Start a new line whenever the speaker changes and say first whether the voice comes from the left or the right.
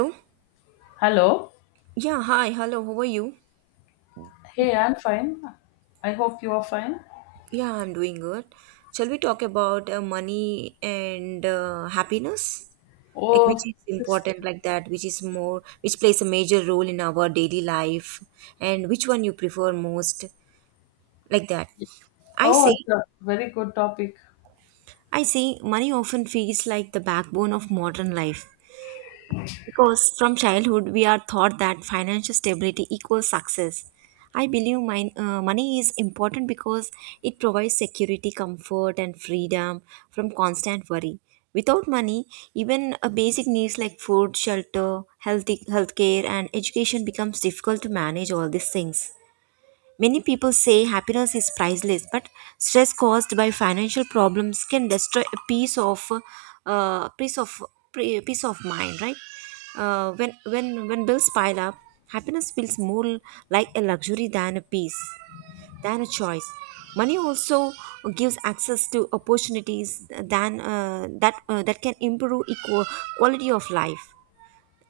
right: Hello?
left: Hello.
right: Yeah, hi, hello, how are you?
left: Hey, I'm fine. I hope you are fine.
right: Yeah, I'm doing good. Shall we talk about money and happiness? Like, which
left: Oh,
right: is
left: this-
right: important, like that, which is more, which plays a major role in our daily life, and which one you prefer most, like that. I
left: oh,
right: say,
left: it's a very good topic.
right: I say, money often feels like the backbone of modern life. Because from childhood, we are taught that financial stability equals success. I believe mine, money is important because it provides security, comfort, and freedom from constant worry. Without money, even a basic needs like food, shelter, healthy healthcare, and education becomes difficult to manage all these things. Many people say happiness is priceless, but stress caused by financial problems can destroy a peace of uh, peace of peace of mind, right? When bills pile up, happiness feels more like a luxury than a choice. Money also gives access to opportunities than that that can improve equal quality of life.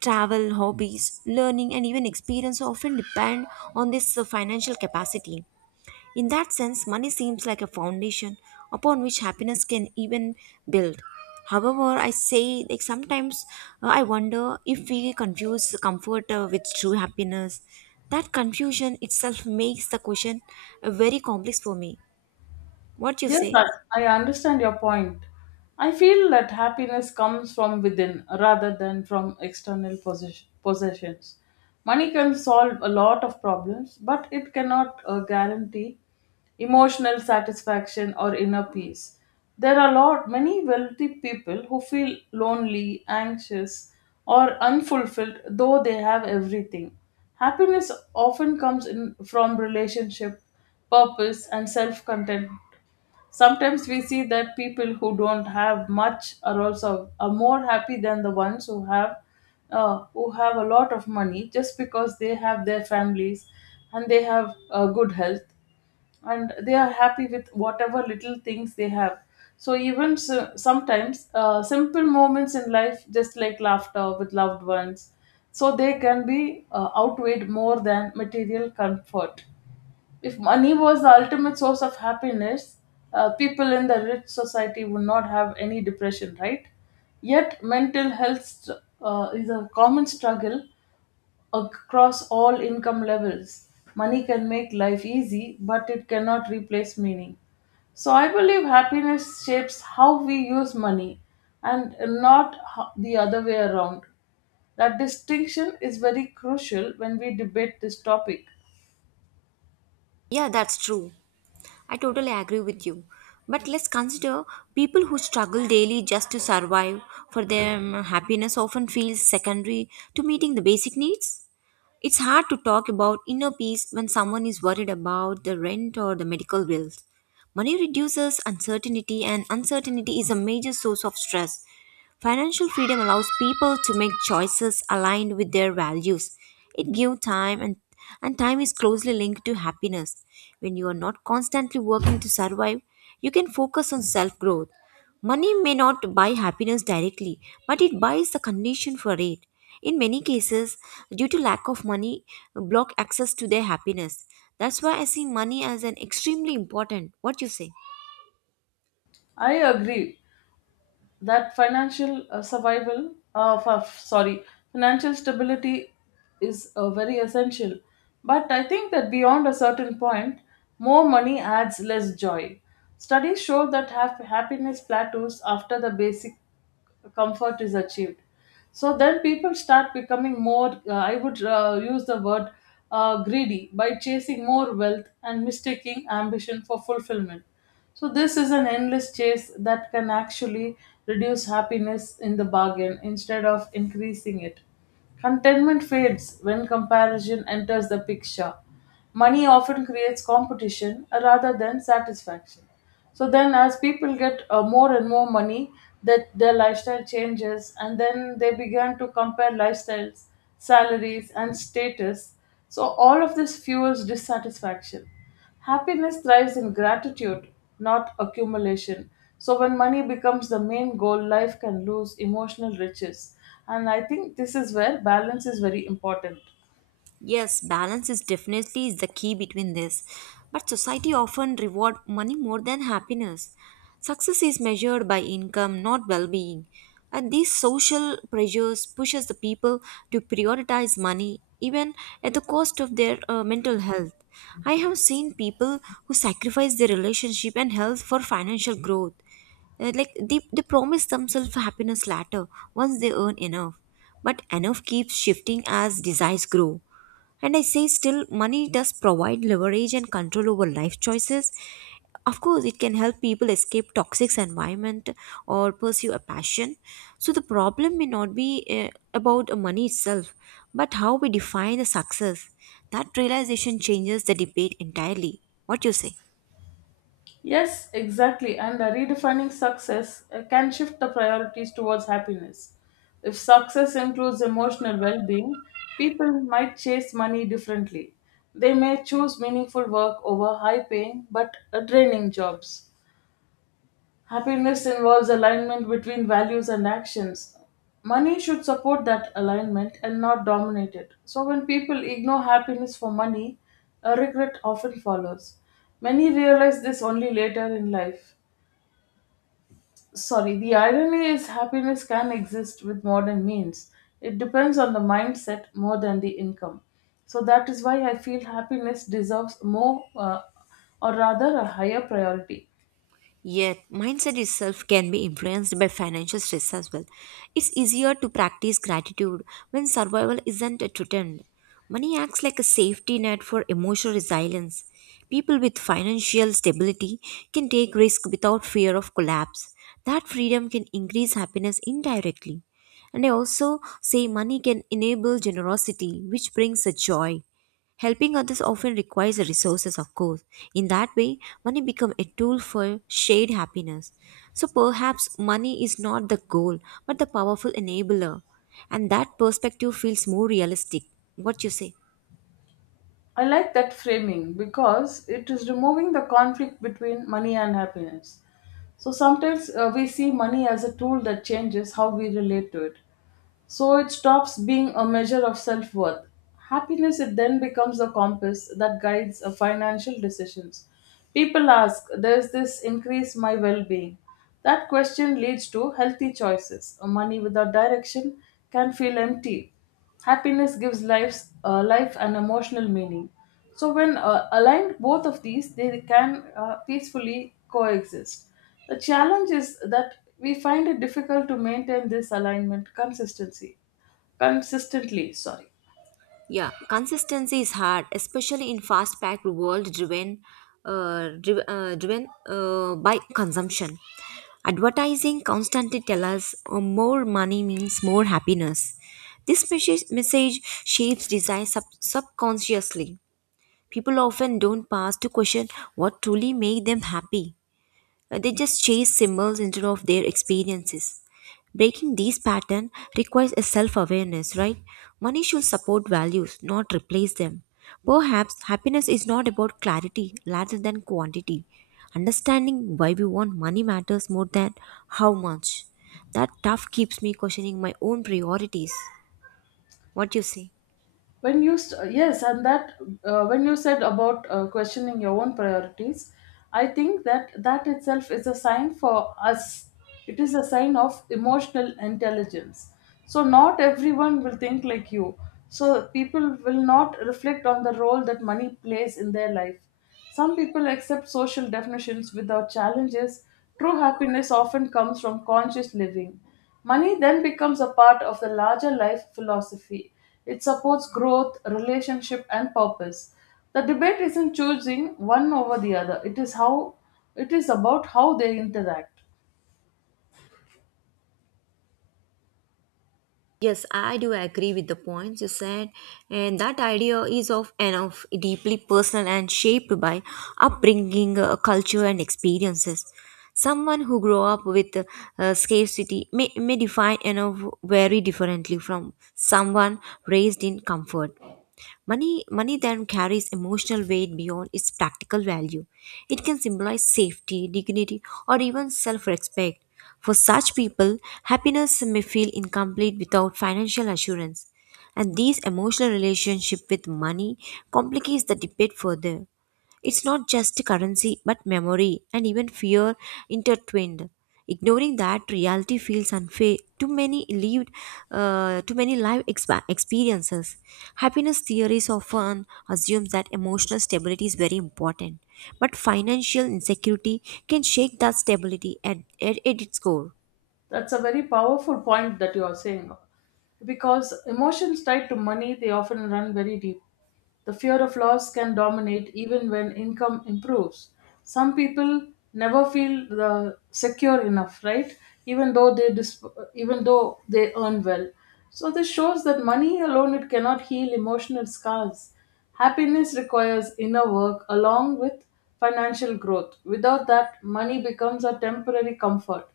right: Travel, hobbies, learning, and even experience often depend on this financial capacity. In that sense, money seems like a foundation upon which happiness can even build. However, I say like sometimes I wonder if we confuse comfort with true happiness. That confusion itself makes the question very complex for me. What you
left: Yes,
right: say?
left: I, I understand your point. I feel that happiness comes from within rather than from external possessions. Money can solve a lot of problems, but it cannot guarantee emotional satisfaction or inner peace. There are lot many wealthy people who feel lonely, anxious, or unfulfilled though they have everything. Happiness often comes in from relationship, purpose, and self-content. Sometimes we see that people who don't have much are also are more happy than the ones who have a lot of money just because they have their families and they have good health and they are happy with whatever little things they have. So even so, sometimes simple moments in life, just like laughter with loved ones, so they can be outweighed more than material comfort. If money was the ultimate source of happiness, people in the rich society would not have any depression, right? Yet, mental health is a common struggle across all income levels. Money can make life easy, but it cannot replace meaning. So, I believe happiness shapes how we use money and not ho- the other way around. That distinction is very crucial when we debate this topic.
right: Yeah, that's true. I totally agree with you. But let's consider people who struggle daily just to survive. For them, happiness often feels secondary to meeting the basic needs. It's hard to talk about inner peace when someone is worried about the rent or the medical bills. Money reduces uncertainty, and uncertainty is a major source of stress. Financial freedom allows people to make choices aligned with their values. It gives time and time is closely linked to happiness. When you are not constantly working to survive, you can focus on self-growth. Money may not buy happiness directly, but it buys the condition for it. In many cases, due to lack of money, block access to their happiness. That's why I see money as an extremely important. What you say?
left: I agree. That financial survival of sorry financial stability is very essential, but I think that beyond a certain point, more money adds less joy. Studies show that happiness plateaus after the basic comfort is achieved. So then people start becoming more , I would use the word greedy, by chasing more wealth and mistaking ambition for fulfillment. So this is an endless chase that can actually reduce happiness in the bargain instead of increasing it. Contentment fades when comparison enters the picture. Money often creates competition rather than satisfaction. So then, as people get more and more money, that their lifestyle changes, and then they begin to compare lifestyles, salaries, and status. So all of this fuels dissatisfaction. Happiness thrives in gratitude, not accumulation. So when money becomes the main goal, life can lose emotional riches. And I think this is where balance is very important.
right: Yes, balance is definitely the key between this. But society often reward money more than happiness. Success is measured by income, not well-being. And these social pressures pushes the people to prioritize money even at the cost of their mental health. I have seen people who sacrifice their relationship and health for financial growth. Like they promise themselves happiness later once they earn enough, but enough keeps shifting as desires grow. And I say still money does provide leverage and control over life choices. Of course it can help people escape toxic environment or pursue a passion. So the problem may not be about money itself, but how we define the success. That realization changes the debate entirely. What you say?
left: Yes, exactly. And redefining success can shift the priorities towards happiness. If success includes emotional well being, people might chase money differently. They may choose meaningful work over high paying but draining jobs. Happiness involves alignment between values and actions. Money should support that alignment and not dominate it. So, when people ignore happiness for money, a regret often follows. Many realize this only later in life. Sorry, the irony is happiness can exist with modern means. It depends on the mindset more than the income. So that is why I feel happiness deserves more, or rather, a higher priority.
right: Yet, mindset itself can be influenced by financial stress as well. It's easier to practice gratitude when survival isn't threatened. Money acts like a safety net for emotional resilience. People with financial stability can take risk without fear of collapse. That freedom can increase happiness indirectly. And I also say money can enable generosity, which brings a joy. Helping others often requires resources, of course. In that way, money becomes a tool for shared happiness. So perhaps money is not the goal, but the powerful enabler. And that perspective feels more realistic. What you say?
left: I like that framing because it is removing the conflict between money and happiness. So sometimes we see money as a tool that changes how we relate to it. So it stops being a measure of self worth. Happiness it then becomes a compass that guides financial decisions. People ask, does this increase my well being? That question leads to healthy choices. Money without direction can feel empty. Happiness gives life an emotional meaning. So when aligned, both of these they can peacefully coexist. The challenge is that we find it difficult to maintain this alignment consistently. Sorry.
right: Yeah, consistency is hard, especially in fast-packed world driven by consumption. Advertising constantly tell us more money means more happiness. This message shapes desire subconsciously. People often don't pause to question what truly make them happy. They just chase symbols instead of their experiences. Breaking these patterns requires a self awareness, right? Money should support values, not replace them. Perhaps happiness is not about clarity rather than quantity. Understanding why we want money matters more than how much. That tough keeps me questioning my own priorities. What do you say?
left: When yes, and that when you said about questioning your own priorities, I think that that itself is a sign for us. It is a sign of emotional intelligence. So not everyone will think like you, so people will not reflect on the role that money plays in their life. Some people accept social definitions without challenges. True happiness often comes from conscious living. Money then becomes a part of the larger life philosophy. It supports growth, relationship, and purpose. The debate isn't choosing one over the other. It is about how they interact.
right: Yes, I do agree with the points you said, and that idea is of and of deeply personal and shaped by upbringing, culture, and experiences. Someone who grew up with scarcity may define you know very differently from someone raised in comfort. Money then carries emotional weight beyond its practical value. It can symbolize safety, dignity, or even self respect. For such people, happiness may feel incomplete without financial assurance. And these emotional relationship with money complicates the debate further. It's not just currency, but memory and even fear intertwined. Ignoring that reality feels unfair. Too many life experiences. Happiness theories often assumes that emotional stability is very important, but financial insecurity can shake that stability at its core.
left: That's a very powerful point that you are saying. Because emotions tied to money, they often run very deep. The fear of loss can dominate even when income improves. Some people never feel the secure enough, right? Even though they dis- Even though they earn well. So this shows that money alone it cannot heal emotional scars. Happiness requires inner work along with financial growth. Without that, money becomes a temporary comfort.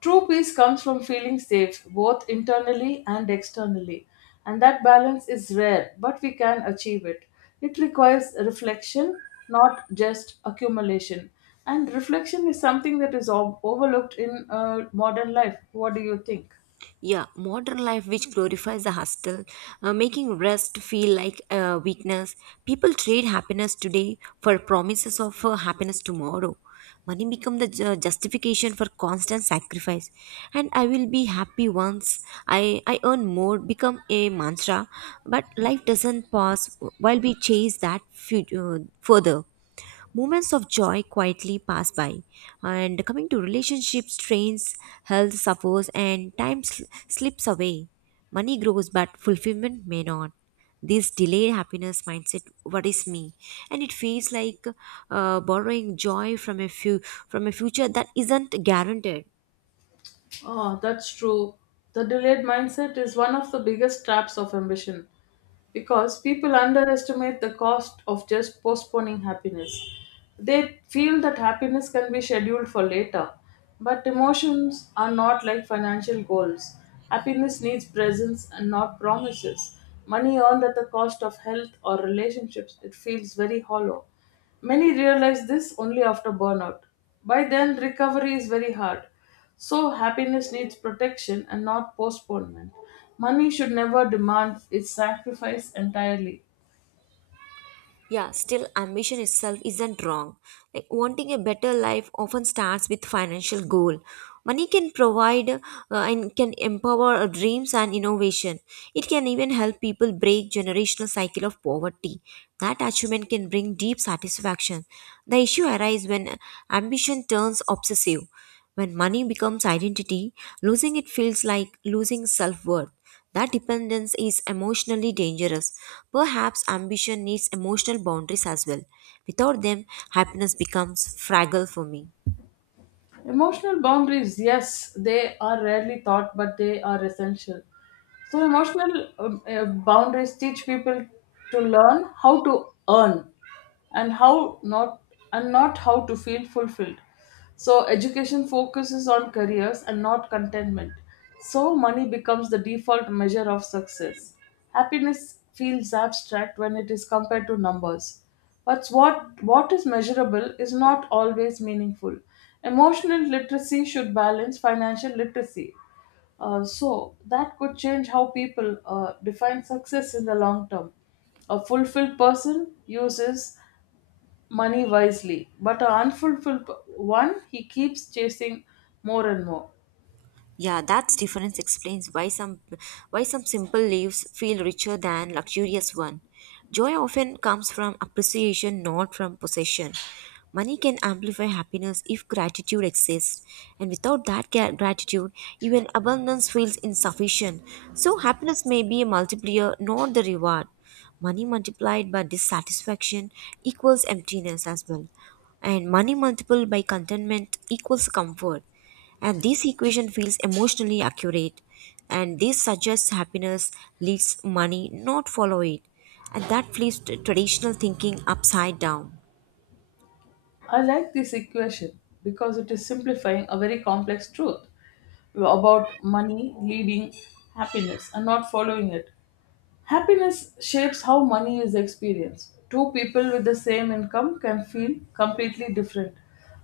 left: True peace comes from feeling safe, both internally and externally, and that balance is rare, but we can achieve it. It requires reflection, not just accumulation. And reflection is something that is overlooked in modern life. What do you think?
right: Yeah, modern life which glorifies the hustle, making rest feel like a weakness. People trade happiness today for promises of happiness tomorrow. Money become the justification for constant sacrifice, and I will be happy once I earn more become a mantra. But life doesn't pause while we chase that future further moments of joy quietly pass by. And coming to relationships, strains, health suffers, and time slips away. Money grows, but fulfillment may not. This delayed happiness mindset worries me, and it feels like borrowing joy from a few from a future that isn't guaranteed.
left: Oh, that's true. The delayed mindset is one of the biggest traps of ambition because people underestimate the cost of just postponing happiness. They feel that happiness can be scheduled for later, but emotions are not like financial goals. Happiness needs presence and not promises. Money earned at the cost of health or relationships, it feels very hollow. Many realize this only after burnout. By then, recovery is very hard. So, happiness needs protection and not postponement. Money should never demand its sacrifice entirely.
right: Yeah, still, ambition itself isn't wrong. Like, wanting a better life often starts with financial goal. Money can provide and can empower our dreams and innovation. It can even help people break generational cycle of poverty. That achievement can bring deep satisfaction. The issue arises when ambition turns obsessive. When money becomes identity, losing it feels like losing self-worth. That dependence is emotionally dangerous. Perhaps ambition needs emotional boundaries as well. Without them, happiness becomes fragile for me.
left: Emotional boundaries, yes, they are rarely taught, but they are essential. So, emotional boundaries teach people to learn how to earn and how not and not how to feel fulfilled. So, education focuses on careers and not contentment. So, money becomes the default measure of success. Happiness feels abstract when it is compared to numbers. But what is measurable is not always meaningful. Emotional literacy should balance financial literacy. So that could change how people define success in the long term. A fulfilled person uses money wisely, but an unfulfilled one, he keeps chasing more and more.
right: Yeah, that difference explains why some simple lives feel richer than luxurious one. Joy often comes from appreciation, not from possession. Money can amplify happiness if gratitude exists, and without that gratitude, even abundance feels insufficient. So happiness may be a multiplier, not the reward. Money multiplied by dissatisfaction equals emptiness as well, and money multiplied by contentment equals comfort. And this equation feels emotionally accurate, and this suggests happiness leads money, not follow it. And that flips traditional thinking upside down.
left: I like this equation because it is simplifying a very complex truth about money leading happiness and not following it. Happiness shapes how money is experienced. Two people with the same income can feel completely different.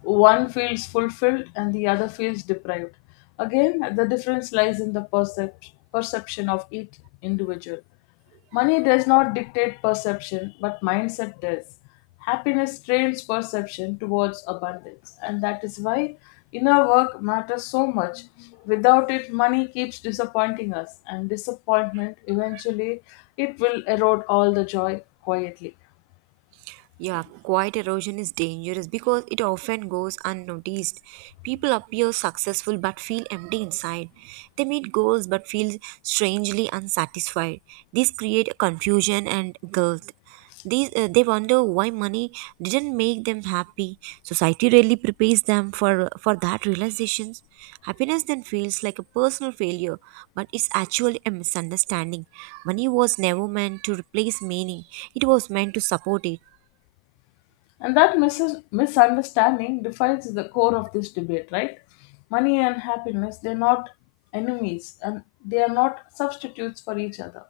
left: One feels fulfilled and the other feels deprived. Again, the difference lies in the perception of each individual. Money does not dictate perception, but mindset does. Happiness trains perception towards abundance, and that is why inner work matters so much. Without it, money keeps disappointing us, and disappointment eventually it will erode all the joy quietly.
right: Yeah, quiet erosion is dangerous because it often goes unnoticed. People appear successful but feel empty inside. They meet goals but feel strangely unsatisfied. These create confusion and guilt. They wonder why money didn't make them happy. Society rarely prepares them for that realization. Happiness then feels like a personal failure, but it's actually a misunderstanding. Money was never meant to replace meaning, it was meant to support it.
left: And that misunderstanding defines the core of this debate, right? Money and happiness, they're not enemies and they are not substitutes for each other.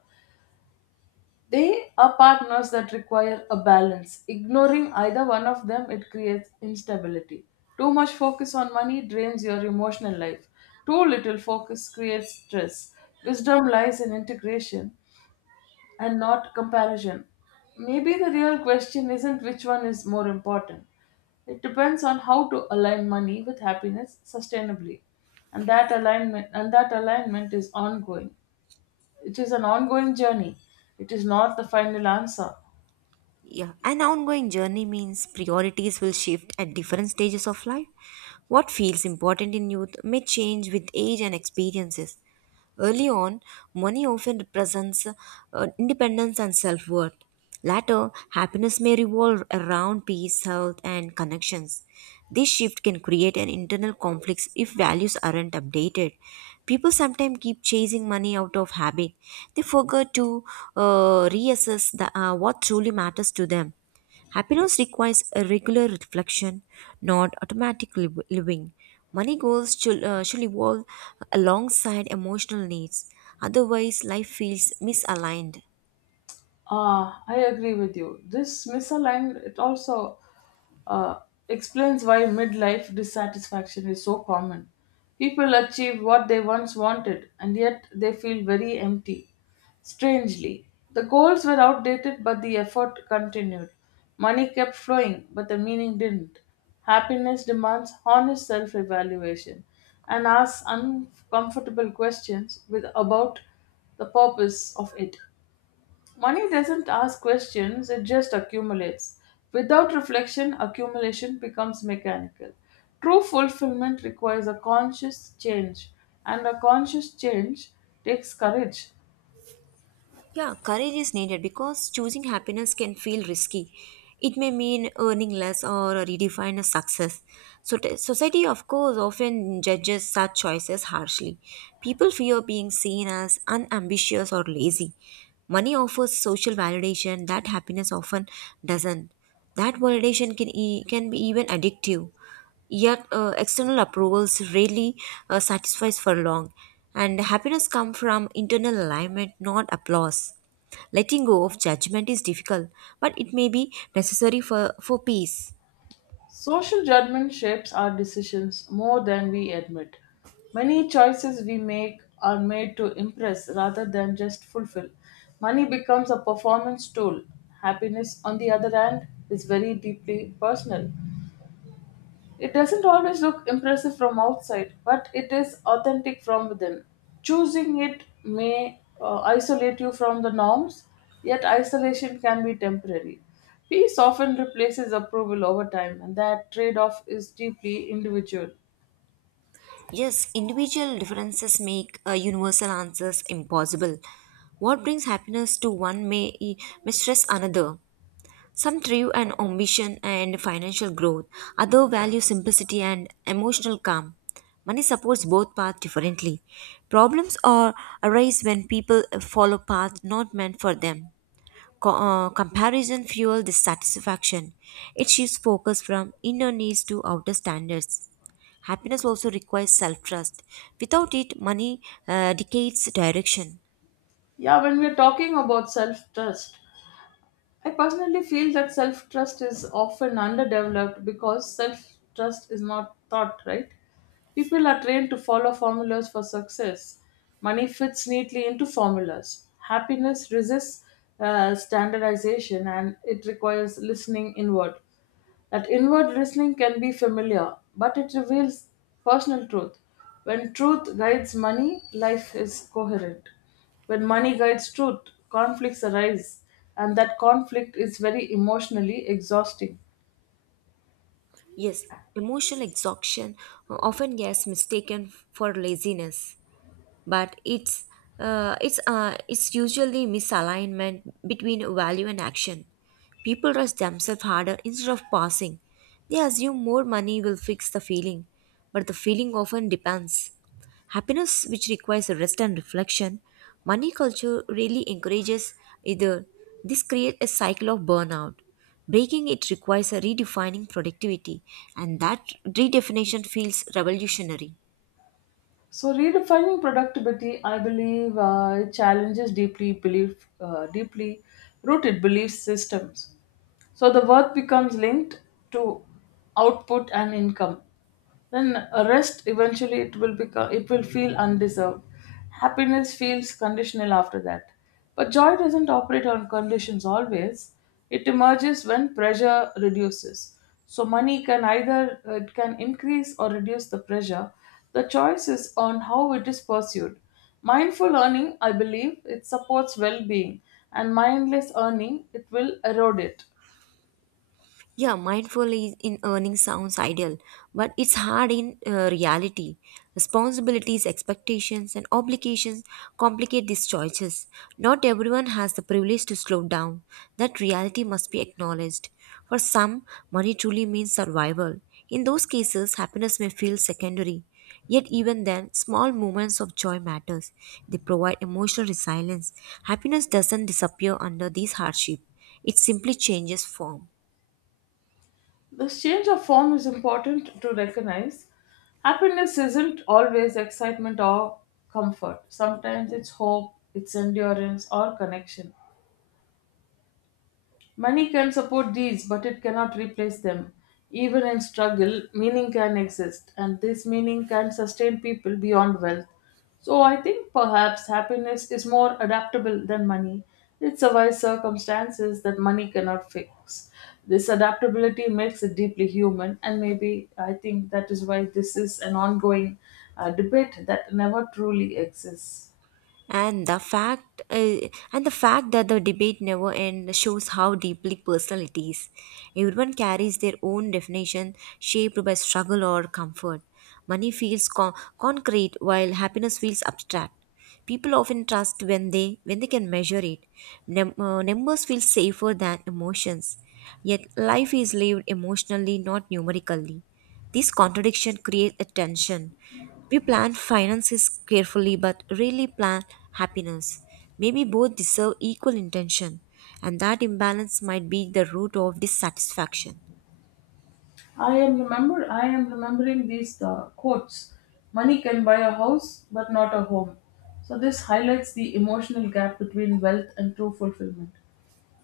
left: They are partners that require a balance. Ignoring either one of them, it creates instability. Too much focus on money drains your emotional life. Too little focus creates stress. Wisdom lies in integration and not comparison. Maybe the real question isn't which one is more important. It depends on how to align money with happiness sustainably. And that alignment is ongoing. It is an ongoing journey. It is not the final answer.
right: Yeah, an ongoing journey means priorities will shift at different stages of life. What feels important in youth may change with age and experiences. Early on, money often represents independence and self worth. Later, happiness may revolve around peace, health, and connections. This shift can create an internal conflict if values aren't updated. People sometimes keep chasing money out of habit. They forget to reassess what truly matters to them. Happiness requires a regular reflection, not automatic living. Money goals should evolve alongside emotional needs, otherwise, life feels misaligned.
left: Ah, I agree with you. This misaligned it also uh, explains why midlife dissatisfaction is so common. People achieve what they once wanted, and yet they feel very empty. Strangely, the goals were outdated, but the effort continued. Money kept flowing, but the meaning didn't. Happiness demands honest self-evaluation and asks uncomfortable questions with about the purpose of it. Money doesn't ask questions, it just accumulates. Without reflection, accumulation becomes mechanical. True fulfillment requires a conscious change, and a conscious change takes courage.
right: Yeah, courage is needed because choosing happiness can feel risky. It may mean earning less or redefine a success. So society, of course, often judges such choices harshly. People fear being seen as unambitious or lazy. Money offers social validation that happiness often doesn't. That validation can can be even addictive. Yet external approvals rarely satisfies for long. And happiness comes from internal alignment, not applause. Letting go of judgment is difficult, but it may be necessary for peace.
left: Social judgment shapes our decisions more than we admit. Many choices we make are made to impress rather than just fulfill. Money becomes a performance tool. Happiness, on the other hand, is very deeply personal. It doesn't always look impressive from outside, but it is authentic from within. Choosing it may isolate you from the norms, yet isolation can be temporary. Peace often replaces approval over time, and that trade off is deeply individual.
right: Yes, individual differences make universal answers impossible. What brings happiness to one may stress another. Some thrive on ambition and financial growth, others value simplicity and emotional calm. Money supports both paths differently. Problems are arise when people follow paths not meant for them. Comparison fuels dissatisfaction. It shifts focus from inner needs to outer standards. Happiness also requires self trust. Without it, money decays direction.
left: Yeah, when we're talking about self trust, I personally feel that self trust is often underdeveloped because self trust is not taught, right? People are trained to follow formulas for success. Money fits neatly into formulas. Happiness resists standardization and it requires listening inward. That inward listening can be familiar, but it reveals personal truth. When truth guides money, life is coherent. When money guides truth, conflicts arise, and that conflict is very emotionally exhausting.
right: Yes, emotional exhaustion often gets mistaken for laziness. But it's usually misalignment between value and action. People rush themselves harder instead of passing. They assume more money will fix the feeling, but the feeling often depends. Happiness, which requires rest and reflection, money culture really encourages either. This creates a cycle of burnout. Breaking it requires a redefining productivity, and that redefinition feels revolutionary.
left: So, redefining productivity, I believe, it challenges deeply rooted belief systems. So, the worth becomes linked to output and income. Then a rest eventually it will feel undeserved. Happiness feels conditional after that. But joy doesn't operate on conditions always. It emerges when pressure reduces. So money can either it can increase or reduce the pressure. The choice is on how it is pursued. Mindful earning, I believe, it supports well-being, and mindless earning, it will erode it.
right: Yeah, mindful is in earning sounds ideal, but it's hard in reality. Responsibilities, expectations, and obligations complicate these choices. Not everyone has the privilege to slow down. That reality must be acknowledged. For some, money truly means survival. In those cases, happiness may feel secondary. Yet even then, small moments of joy matters. They provide emotional resilience. Happiness doesn't disappear under these hardship. It simply changes form.
left: This change of form is important to recognize. Happiness isn't always excitement or comfort. Sometimes it's hope, it's endurance, or connection. Money can support these, but it cannot replace them. Even in struggle, meaning can exist, and this meaning can sustain people beyond wealth. So I think perhaps happiness is more adaptable than money. It survives circumstances that money cannot fix. This adaptability makes it deeply human, and maybe I think that is why this is an ongoing debate that never truly exists.
right: and the fact uh, and the fact that the debate never ends shows how deeply personal it is. Everyone carries their own definition shaped by struggle or comfort. Money feels concrete while happiness feels abstract. People often trust when they can measure it. Numbers feel safer than emotions, yet life is lived emotionally, not numerically. This contradiction creates a tension. We plan finances carefully but rarely plan happiness. Maybe both deserve equal intention, and that imbalance might be the root of dissatisfaction.
left: I am remembering these quotes. Money can buy a house, but not a home. So this highlights the emotional gap between wealth and true fulfillment.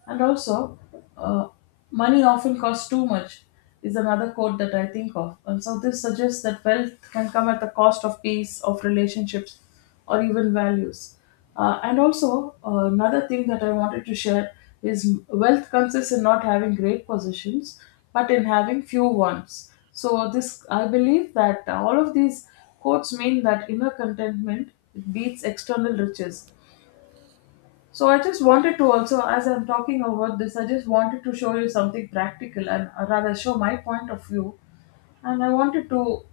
left: And also, uh, money often costs too much is another quote that I think of. And so this suggests that wealth can come at the cost of peace, of relationships, or even values. And also, another thing that I wanted to share is wealth consists in not having great positions, but in having few ones. So this, I believe that all of these quotes mean that inner contentment beats external riches. So I just wanted to also, as I'm talking about this, I just wanted to show you something practical and rather show my point of view. And I wanted to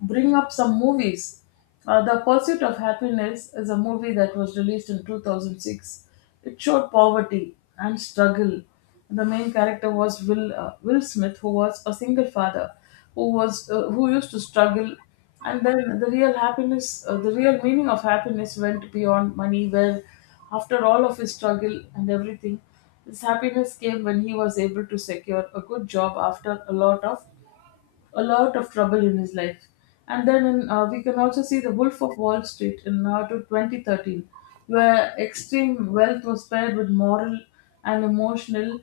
left: bring up some movies. The Pursuit of Happiness is a movie that was released in 2006. It showed poverty and struggle. The main character was Will Smith, who was a single father who was who used to struggle, and then the real happiness, the real meaning of happiness went beyond money, where after all of his struggle and everything his happiness came when he was able to secure a good job after a lot of trouble in his life. And then in, we can also see the wolf of wall street in now to 2013, where extreme wealth was paired with moral and emotional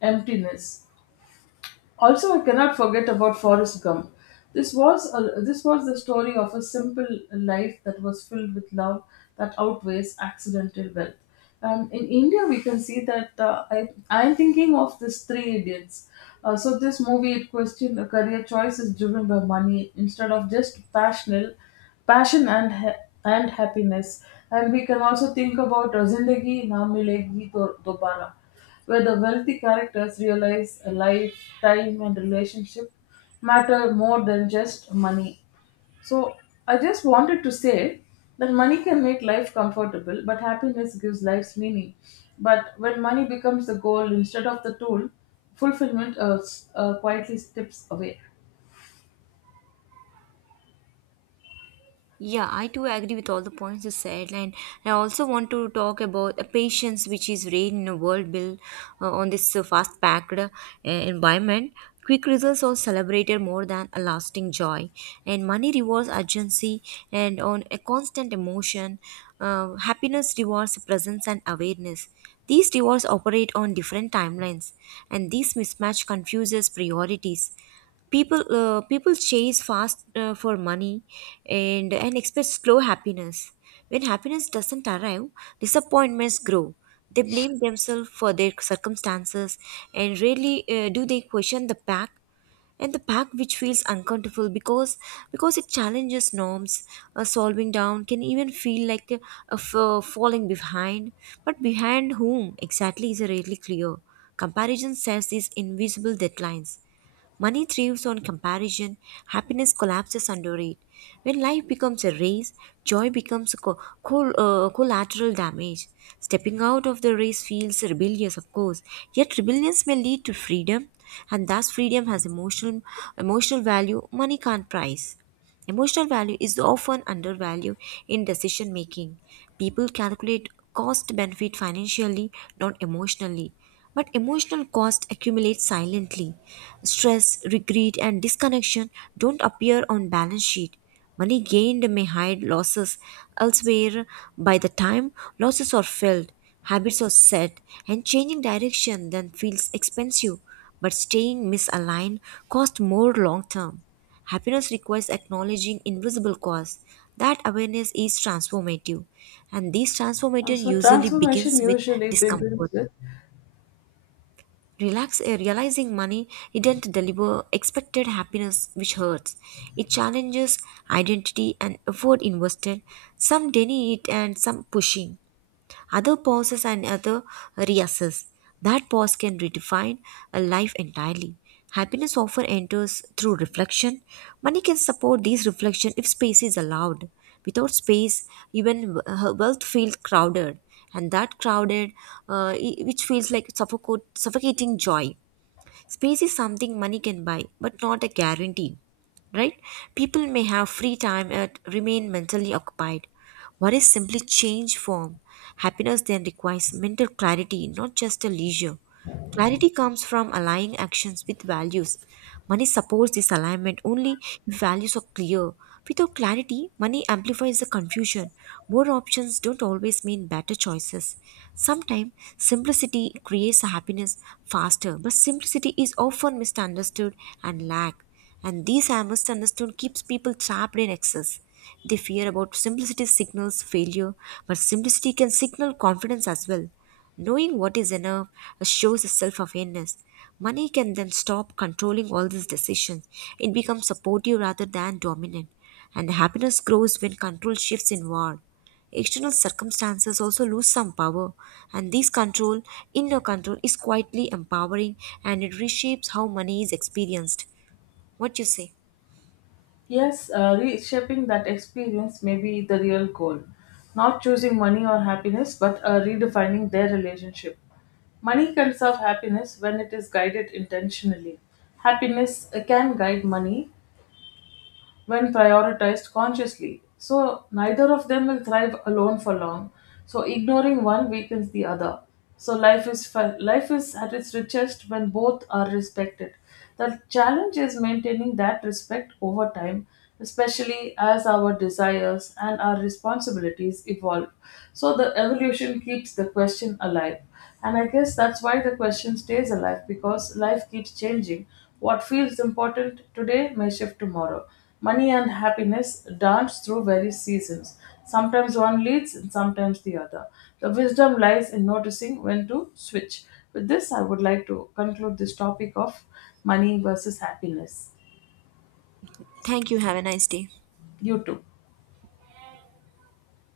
left: emptiness. Also, I cannot forget about Forrest Gump. This was the story of a simple life that was filled with love that outweighs accidental wealth. And in India, we can see that I am thinking of this Three Idiots. So this movie it questioned a career choice is driven by money instead of just passion and happiness. And we can also think about Zindagi Na Milegi Dobara where the wealthy characters realize a life, time, and relationship matter more than just money. So, I just wanted to say that money can make life comfortable, but happiness gives life's meaning. But when money becomes the goal instead of the tool, fulfillment quietly slips away.
right: Yeah, I too agree with all the points you said, and I also want to talk about a patience which is rare in a world built on this fast-packed environment. Quick results are celebrated more than a lasting joy, and money rewards urgency and on a constant emotion. Happiness rewards presence and awareness. These rewards operate on different timelines, and this mismatch confuses priorities. People chase fast for money and expect slow happiness. When happiness doesn't arrive, disappointments grow. They blame themselves for their circumstances and rarely do they question the pack, and the pack which feels uncomfortable because it challenges norms. Solving down can even feel like falling behind, but behind whom exactly is rarely clear. Comparison sets these invisible deadlines. Money thrives on comparison, happiness collapses under it. When life becomes a race, joy becomes collateral damage. Stepping out of the race feels rebellious, of course, yet rebellions may lead to freedom, and thus freedom has emotional value money can't price. Emotional value is often undervalued in decision making. People calculate cost benefit financially, not emotionally. But emotional cost accumulates silently. Stress, regret, and disconnection don't appear on balance sheet. Money gained may hide losses elsewhere. By the time losses are felt, habits are set, and changing direction then feels expensive. But staying misaligned costs more long term. Happiness requires acknowledging invisible costs. That awareness is transformative, and this
left: And
right: transformative
left: so,
right: usually
left: transformation
right: begins with
left: usually begins
right: discomfort.
left: with.
right: Realizing money didn't deliver expected happiness, which hurts. It challenges identity and effort invested. Some deny it and some pushing, other pauses and other reassess. That pause can redefine a life entirely. Happiness often enters through reflection. Money can support these reflection if space is allowed. Without space, even wealth feels crowded, and that crowded, uh, which feels like suffocating joy. Space is something money can buy, but not a guarantee, right? People may have free time and remain mentally occupied. What is simply change form? Happiness then requires mental clarity, not just a leisure. Clarity comes from aligning actions with values. Money supports this alignment only if values are clear. Without clarity, money amplifies the confusion. More options don't always mean better choices. Sometimes simplicity creates happiness faster, but simplicity is often misunderstood and lack. And these are misunderstood keeps people trapped in excess. They fear about simplicity signals failure, but simplicity can signal confidence as well. Knowing what is enough shows a self awareness. Money can then stop controlling all these decisions. It becomes supportive rather than dominant. And happiness grows when control shifts inward. External circumstances also lose some power, and this control, inner control, is quietly empowering and it reshapes how money is experienced. What you say?
left: Yes, reshaping that experience may be the real goal. Not choosing money or happiness, but redefining their relationship. Money can serve happiness when it is guided intentionally. Happiness can guide money when prioritized consciously. So, neither of them will thrive alone for long. So, ignoring one weakens the other. So, life is at its richest when both are respected. The challenge is maintaining that respect over time, especially as our desires and our responsibilities evolve. So the evolution keeps the question alive. And I guess that's why the question stays alive because life keeps changing. What feels important today may shift tomorrow. Money and happiness dance through various seasons. Sometimes one leads and sometimes the other. The wisdom lies in noticing when to switch. With this, I would like to conclude this topic of money versus happiness.
right: Thank you. Have a nice day.
left: You too.